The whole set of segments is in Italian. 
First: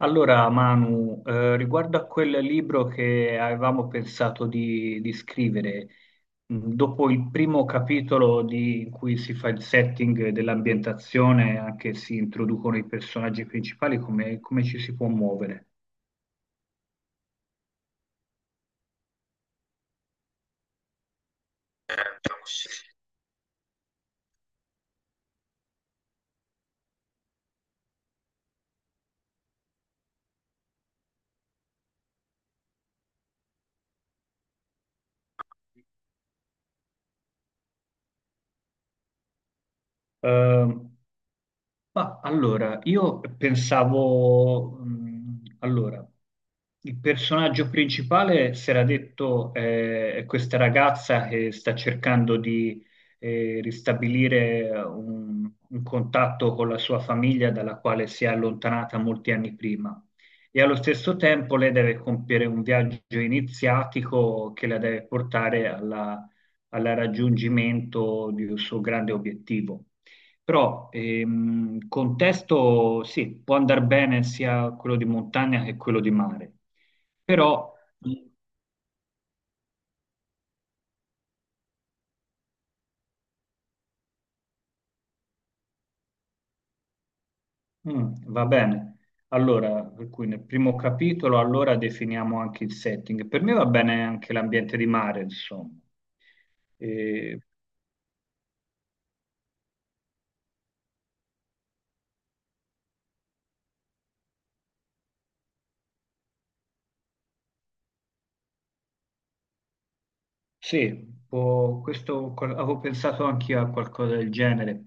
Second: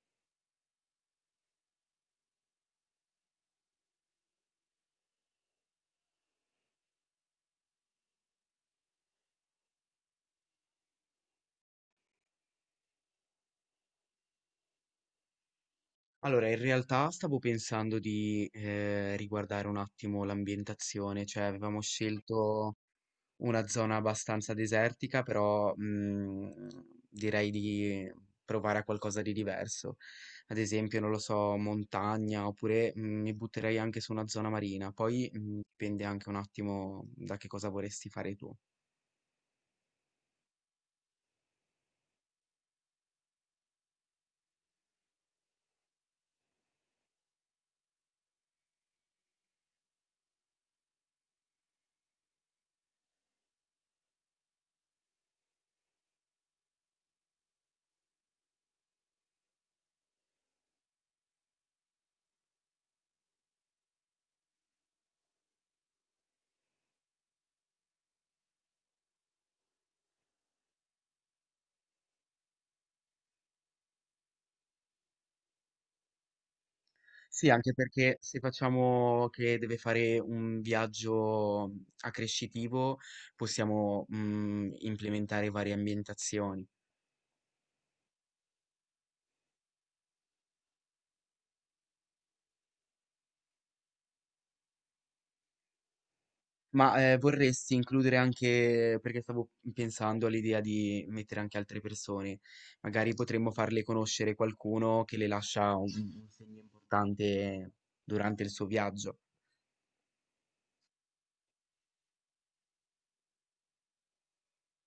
Allora, Manu, riguardo a quel libro che avevamo pensato di scrivere, dopo il primo capitolo in cui si fa il setting dell'ambientazione, anche si introducono i personaggi principali, come ci si può muovere? Allora, in realtà stavo pensando di riguardare un attimo l'ambientazione, cioè avevamo scelto una zona abbastanza desertica, però direi di provare a qualcosa di diverso. Ad esempio, non lo so, montagna, oppure mi butterei anche su una zona marina. Poi dipende anche un attimo da che cosa vorresti fare tu. Ehm, Ma allora, io pensavo, il personaggio principale si era detto è questa ragazza che sta cercando di ristabilire un contatto con la sua famiglia dalla quale si è allontanata molti anni prima. E allo stesso tempo lei deve compiere un viaggio iniziatico che la deve portare al raggiungimento di un suo grande obiettivo. Però contesto sì, può andare bene sia quello di montagna che quello di mare, Sì, anche però perché mm, se facciamo che deve fare un viaggio accrescitivo, possiamo, implementare varie ambientazioni. Va bene. Allora, per cui nel primo capitolo allora definiamo anche il setting. Per me va bene anche l'ambiente di mare, insomma. Ma, Eh, vorresti includere anche perché stavo pensando all'idea di mettere anche altre persone, magari potremmo farle conoscere qualcuno che le lascia un segno importante durante il suo viaggio. Sì, avevo pensato anche io a qualcosa del genere.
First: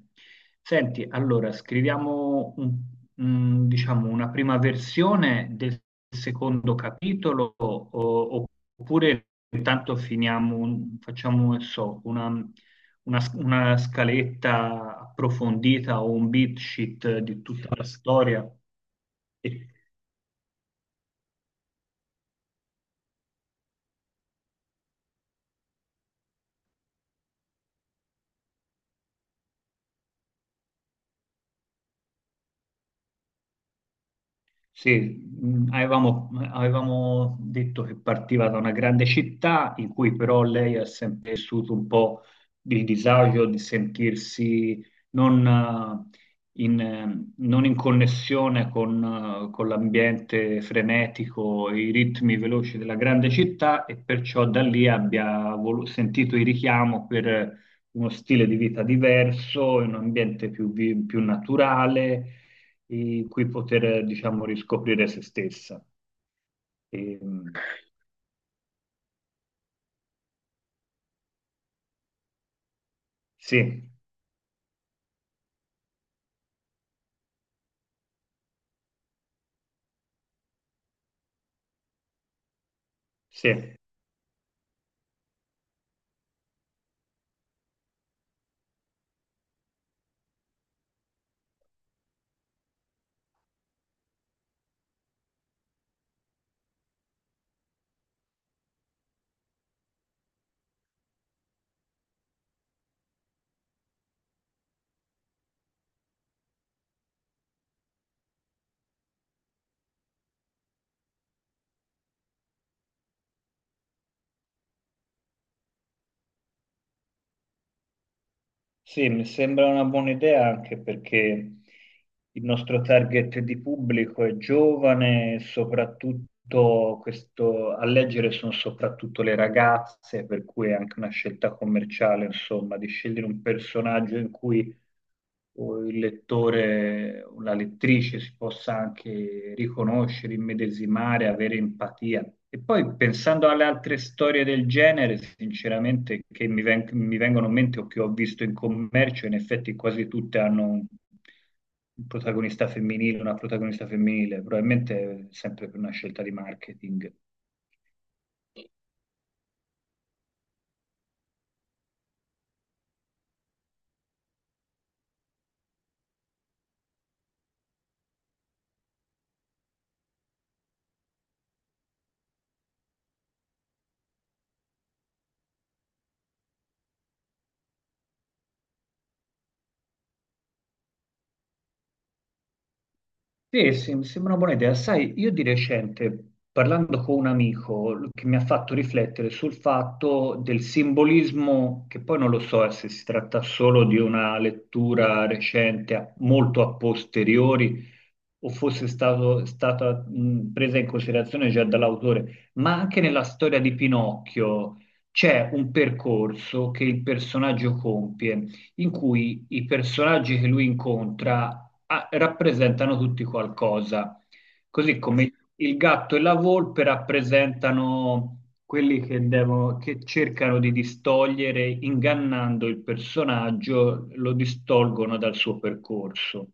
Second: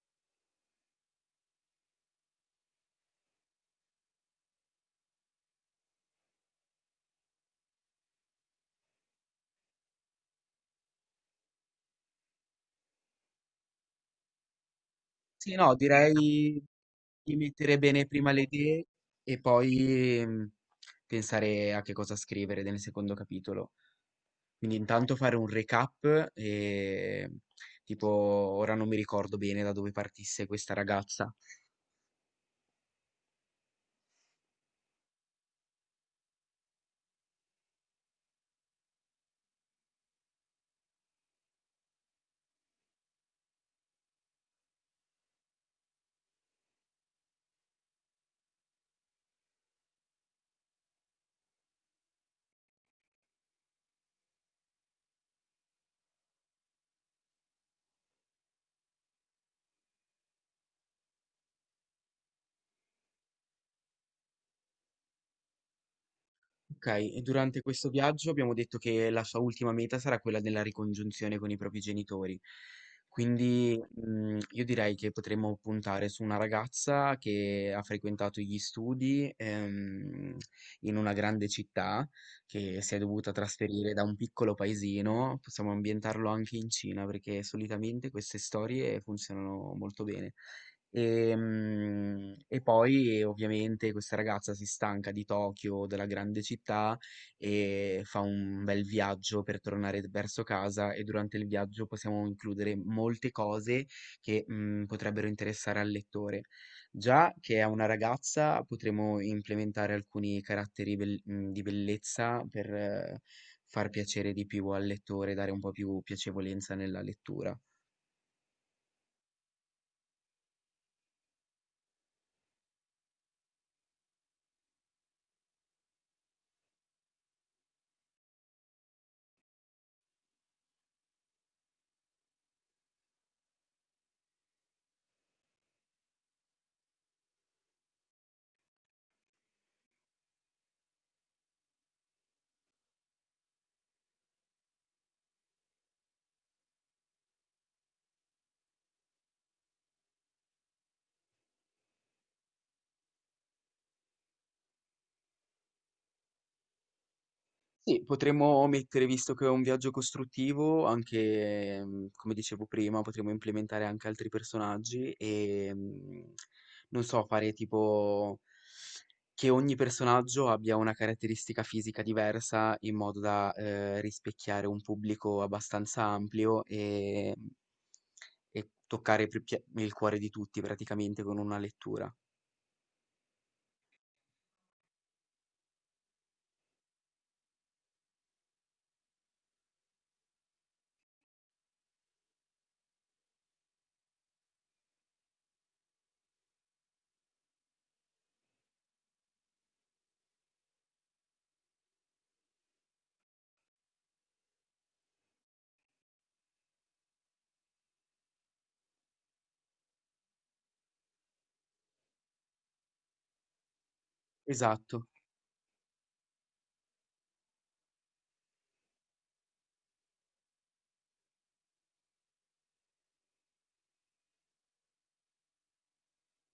Senti, allora, diciamo una prima versione del secondo capitolo oppure intanto facciamo, non so, una una scaletta Sì, no, approfondita o un beat direi sheet di di tutta mettere la bene prima le storia. idee e poi, pensare a che cosa scrivere nel secondo capitolo. Quindi intanto fare un recap, tipo ora non mi ricordo bene da dove partisse questa ragazza. Sì, avevamo detto che partiva da una grande città in cui però lei ha sempre vissuto un po' il disagio di sentirsi non in connessione con l'ambiente frenetico, i ritmi veloci della grande città e perciò da lì sentito il richiamo per uno stile di vita diverso, in un ambiente più naturale in cui poter, diciamo, riscoprire se stessa. Ok, e Ehm, durante questo viaggio abbiamo detto che la sua ultima meta sarà quella della ricongiunzione con i propri genitori. Quindi, sì, io direi che potremmo puntare su una ragazza che ha frequentato gli studi, in una grande città, che si è dovuta sì, trasferire da un piccolo paesino. Possiamo ambientarlo anche in Cina, perché solitamente queste storie funzionano molto bene. E poi ovviamente questa ragazza si stanca di Tokyo, della grande città, e fa un bel viaggio per tornare verso casa e durante il viaggio possiamo includere molte cose che potrebbero interessare al lettore. Già che è una ragazza, potremo implementare alcuni di bellezza per far piacere di più al lettore, dare un po' più piacevolezza nella lettura. sì, mi sembra una buona idea anche perché il nostro target di pubblico è giovane, soprattutto questo, a leggere sono soprattutto le ragazze, per cui è anche una scelta commerciale, insomma, di scegliere un personaggio in cui o il lettore o la lettrice si possa anche riconoscere, immedesimare, avere empatia. E poi pensando alle altre storie del genere, sinceramente, mi vengono in mente o che ho visto in commercio, in effetti quasi tutte hanno un protagonista femminile, una protagonista femminile, probabilmente sempre per una scelta di marketing. Sì, potremmo mettere, visto che è un viaggio costruttivo, anche, come dicevo prima, potremmo implementare anche altri personaggi e, non so, fare tipo che ogni personaggio abbia una caratteristica fisica diversa in modo da, rispecchiare un pubblico abbastanza ampio e e toccare più pie il cuore di tutti praticamente con una lettura. Sì, sì, mi sembra una buona idea. Sai, io di recente, parlando con un amico, che mi ha fatto riflettere sul fatto del simbolismo, che poi non lo so se si tratta solo di una lettura recente, molto a posteriori, o stata presa in considerazione già dall'autore, ma anche nella storia di Pinocchio c'è un percorso che il personaggio compie in cui i personaggi che lui incontra ah, rappresentano tutti qualcosa, così Esatto. come il gatto e la volpe rappresentano quelli che cercano di distogliere, ingannando il personaggio, lo distolgono dal suo percorso.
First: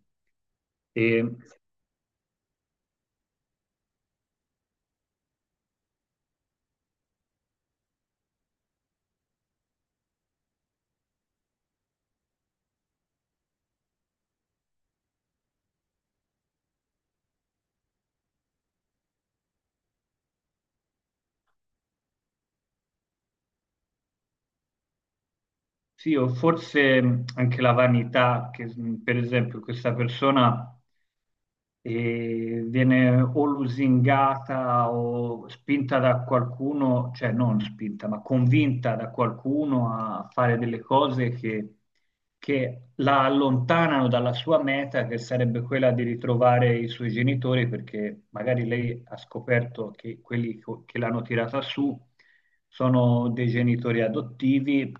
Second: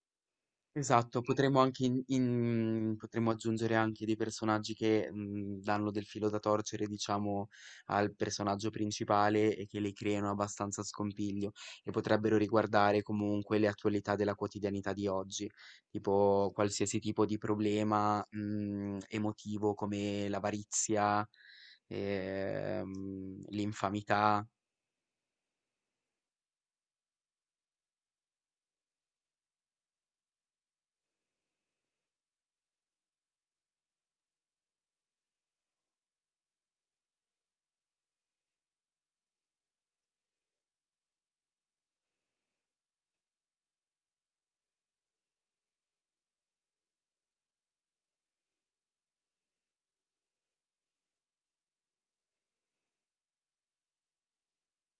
Esatto, E potremmo anche in in potremmo aggiungere anche dei personaggi che, danno del filo da torcere, diciamo, al personaggio principale e che le creano abbastanza scompiglio e potrebbero riguardare comunque le attualità della quotidianità di oggi, tipo qualsiasi tipo di problema, emotivo come l'avarizia, l'infamità. sì, o forse anche la vanità, che per esempio questa persona viene o lusingata o spinta da qualcuno, cioè non spinta, ma convinta da qualcuno a fare delle cose che la allontanano dalla sua meta, che sarebbe quella di ritrovare i suoi genitori, perché magari lei ha scoperto che che l'hanno tirata su sono dei genitori adottivi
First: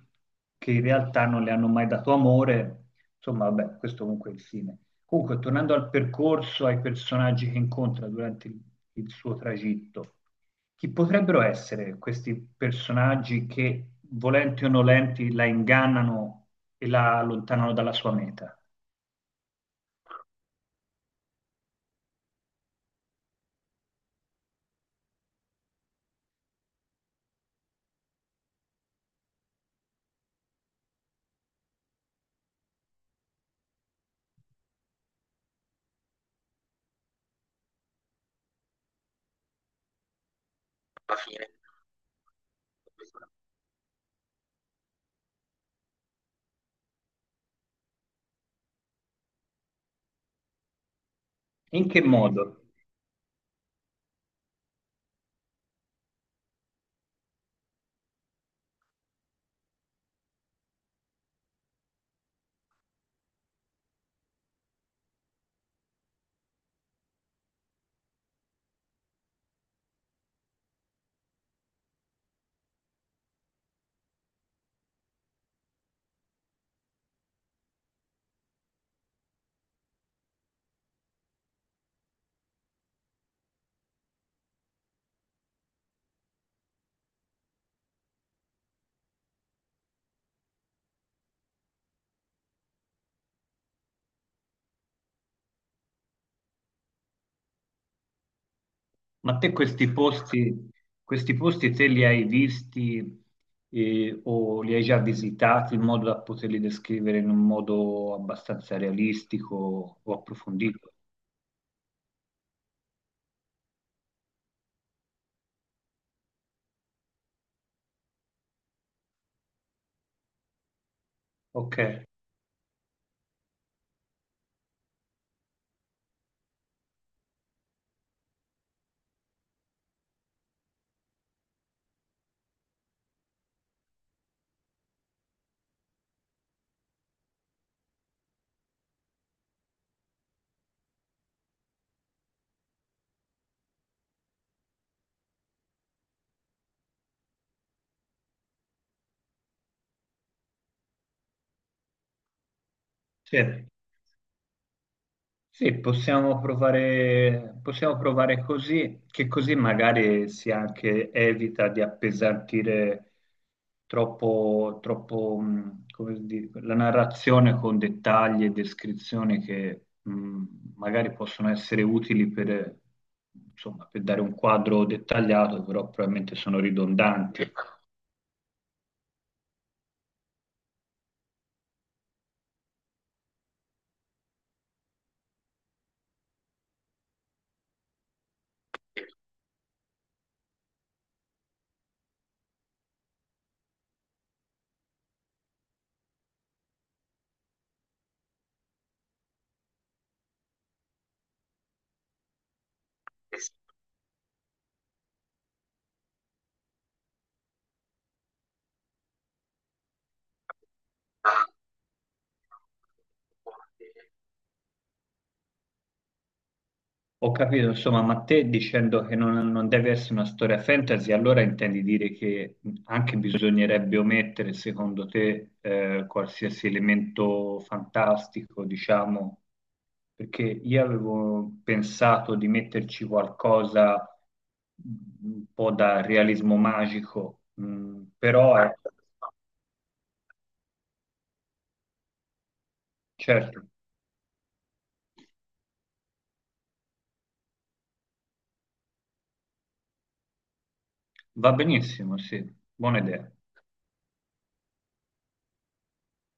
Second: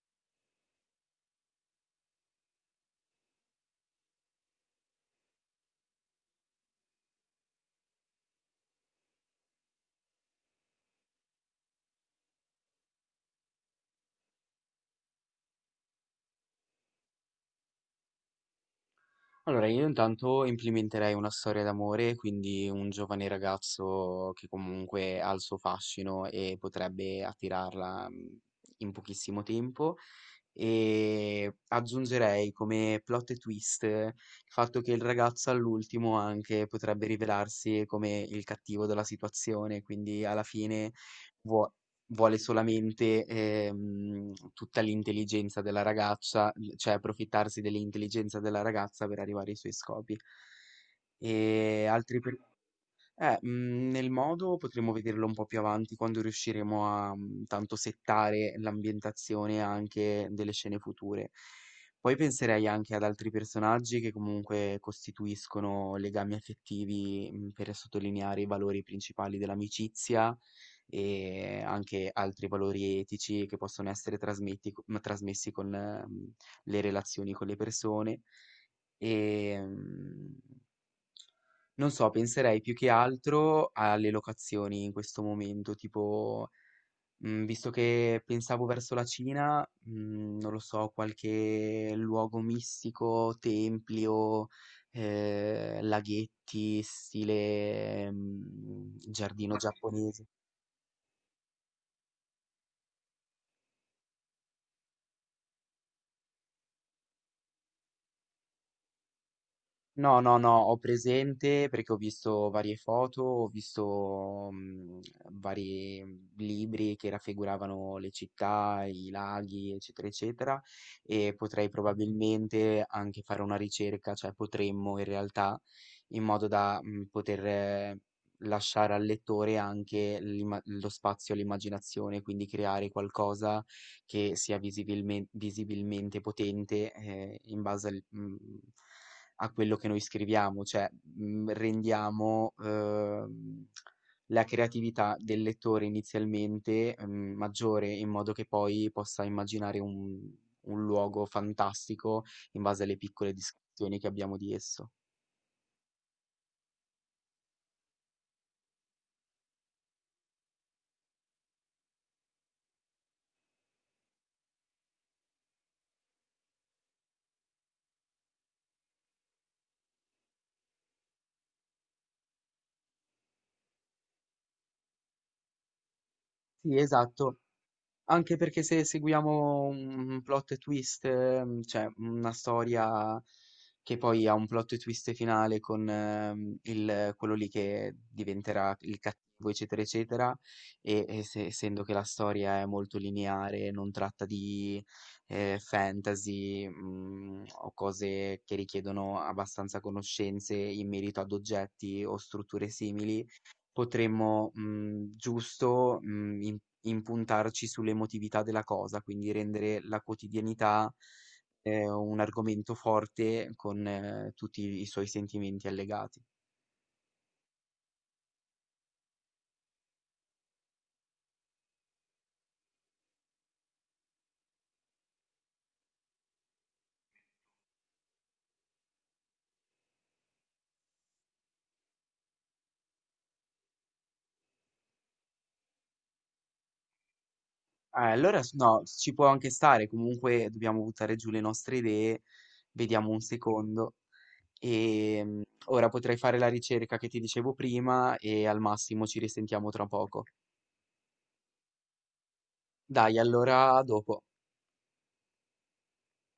che in realtà non le hanno mai dato amore. Insomma, vabbè, questo comunque è il fine. Comunque, tornando al percorso, ai personaggi che incontra durante il suo tragitto. Chi potrebbero essere questi personaggi che, volenti o nolenti, la ingannano e la allontanano dalla sua meta? Allora, io intanto implementerei una storia d'amore, quindi un giovane ragazzo che comunque ha il suo fascino e potrebbe attirarla in pochissimo tempo. E aggiungerei come plot twist il fatto che il ragazzo all'ultimo anche potrebbe rivelarsi come il cattivo della situazione, quindi alla fine vuo- vuole solamente tutta l'intelligenza della ragazza, cioè approfittarsi dell'intelligenza della ragazza per arrivare ai suoi scopi. E E in che altri per... modo? Nel modo potremmo vederlo un po' più avanti quando riusciremo a, tanto settare l'ambientazione anche delle scene future. Poi penserei anche ad altri personaggi che comunque costituiscono legami affettivi, per sottolineare i valori principali dell'amicizia e anche altri valori etici che possono essere trasmessi con, le relazioni con le persone. Ehm Non so, penserei più che altro alle locazioni in questo momento, tipo, visto che pensavo verso la Cina, non lo so, qualche luogo mistico, templi o laghetti, stile Ma te giardino giapponese. Questi posti te li hai visti o li hai già visitati in modo da poterli descrivere in un modo abbastanza realistico o No, no, no, ho approfondito? presente perché ho visto varie foto, ho visto vari libri che raffiguravano le città, i laghi, eccetera, eccetera, e potrei Ok, probabilmente anche fare una ricerca, cioè potremmo in realtà, in modo da poter lasciare al lettore anche lo spazio all'immaginazione, quindi creare qualcosa che sia visibilmente potente in base a quello che noi scriviamo, cioè, rendiamo, la creatività del lettore inizialmente, maggiore in modo che poi possa immaginare un luogo fantastico in base alle piccole sì. descrizioni che abbiamo di esso. Sì, possiamo provare così, che così magari si anche evita di appesantire troppo, come dire, la narrazione con dettagli e descrizioni che magari possono essere utili per, insomma, per dare un quadro dettagliato, però probabilmente sono Sì, esatto. ridondanti. Ecco. Anche perché se seguiamo un plot twist, cioè una storia che poi ha un plot twist finale con quello lì che diventerà il cattivo, eccetera, eccetera, essendo che la storia è molto lineare, non tratta di fantasy o cose che richiedono abbastanza conoscenze in merito ad oggetti o strutture simili. Potremmo, mhmm, giusto, mhmm, im impuntarci sull'emotività della cosa, quindi rendere la quotidianità, un argomento forte con tutti i suoi sentimenti allegati. Ho capito, insomma, ma te dicendo che non deve essere una storia fantasy, allora intendi dire che anche bisognerebbe omettere, secondo te, qualsiasi elemento fantastico, diciamo, perché io avevo pensato di metterci qualcosa un po' da realismo magico, mm, Ah, allora s però no, ci può anche stare, comunque dobbiamo buttare giù le nostre idee, vediamo un certo, secondo. Ora potrei fare la ricerca che ti dicevo prima e al massimo ci risentiamo tra poco. va benissimo, sì, buona Dai, idea. allora a dopo.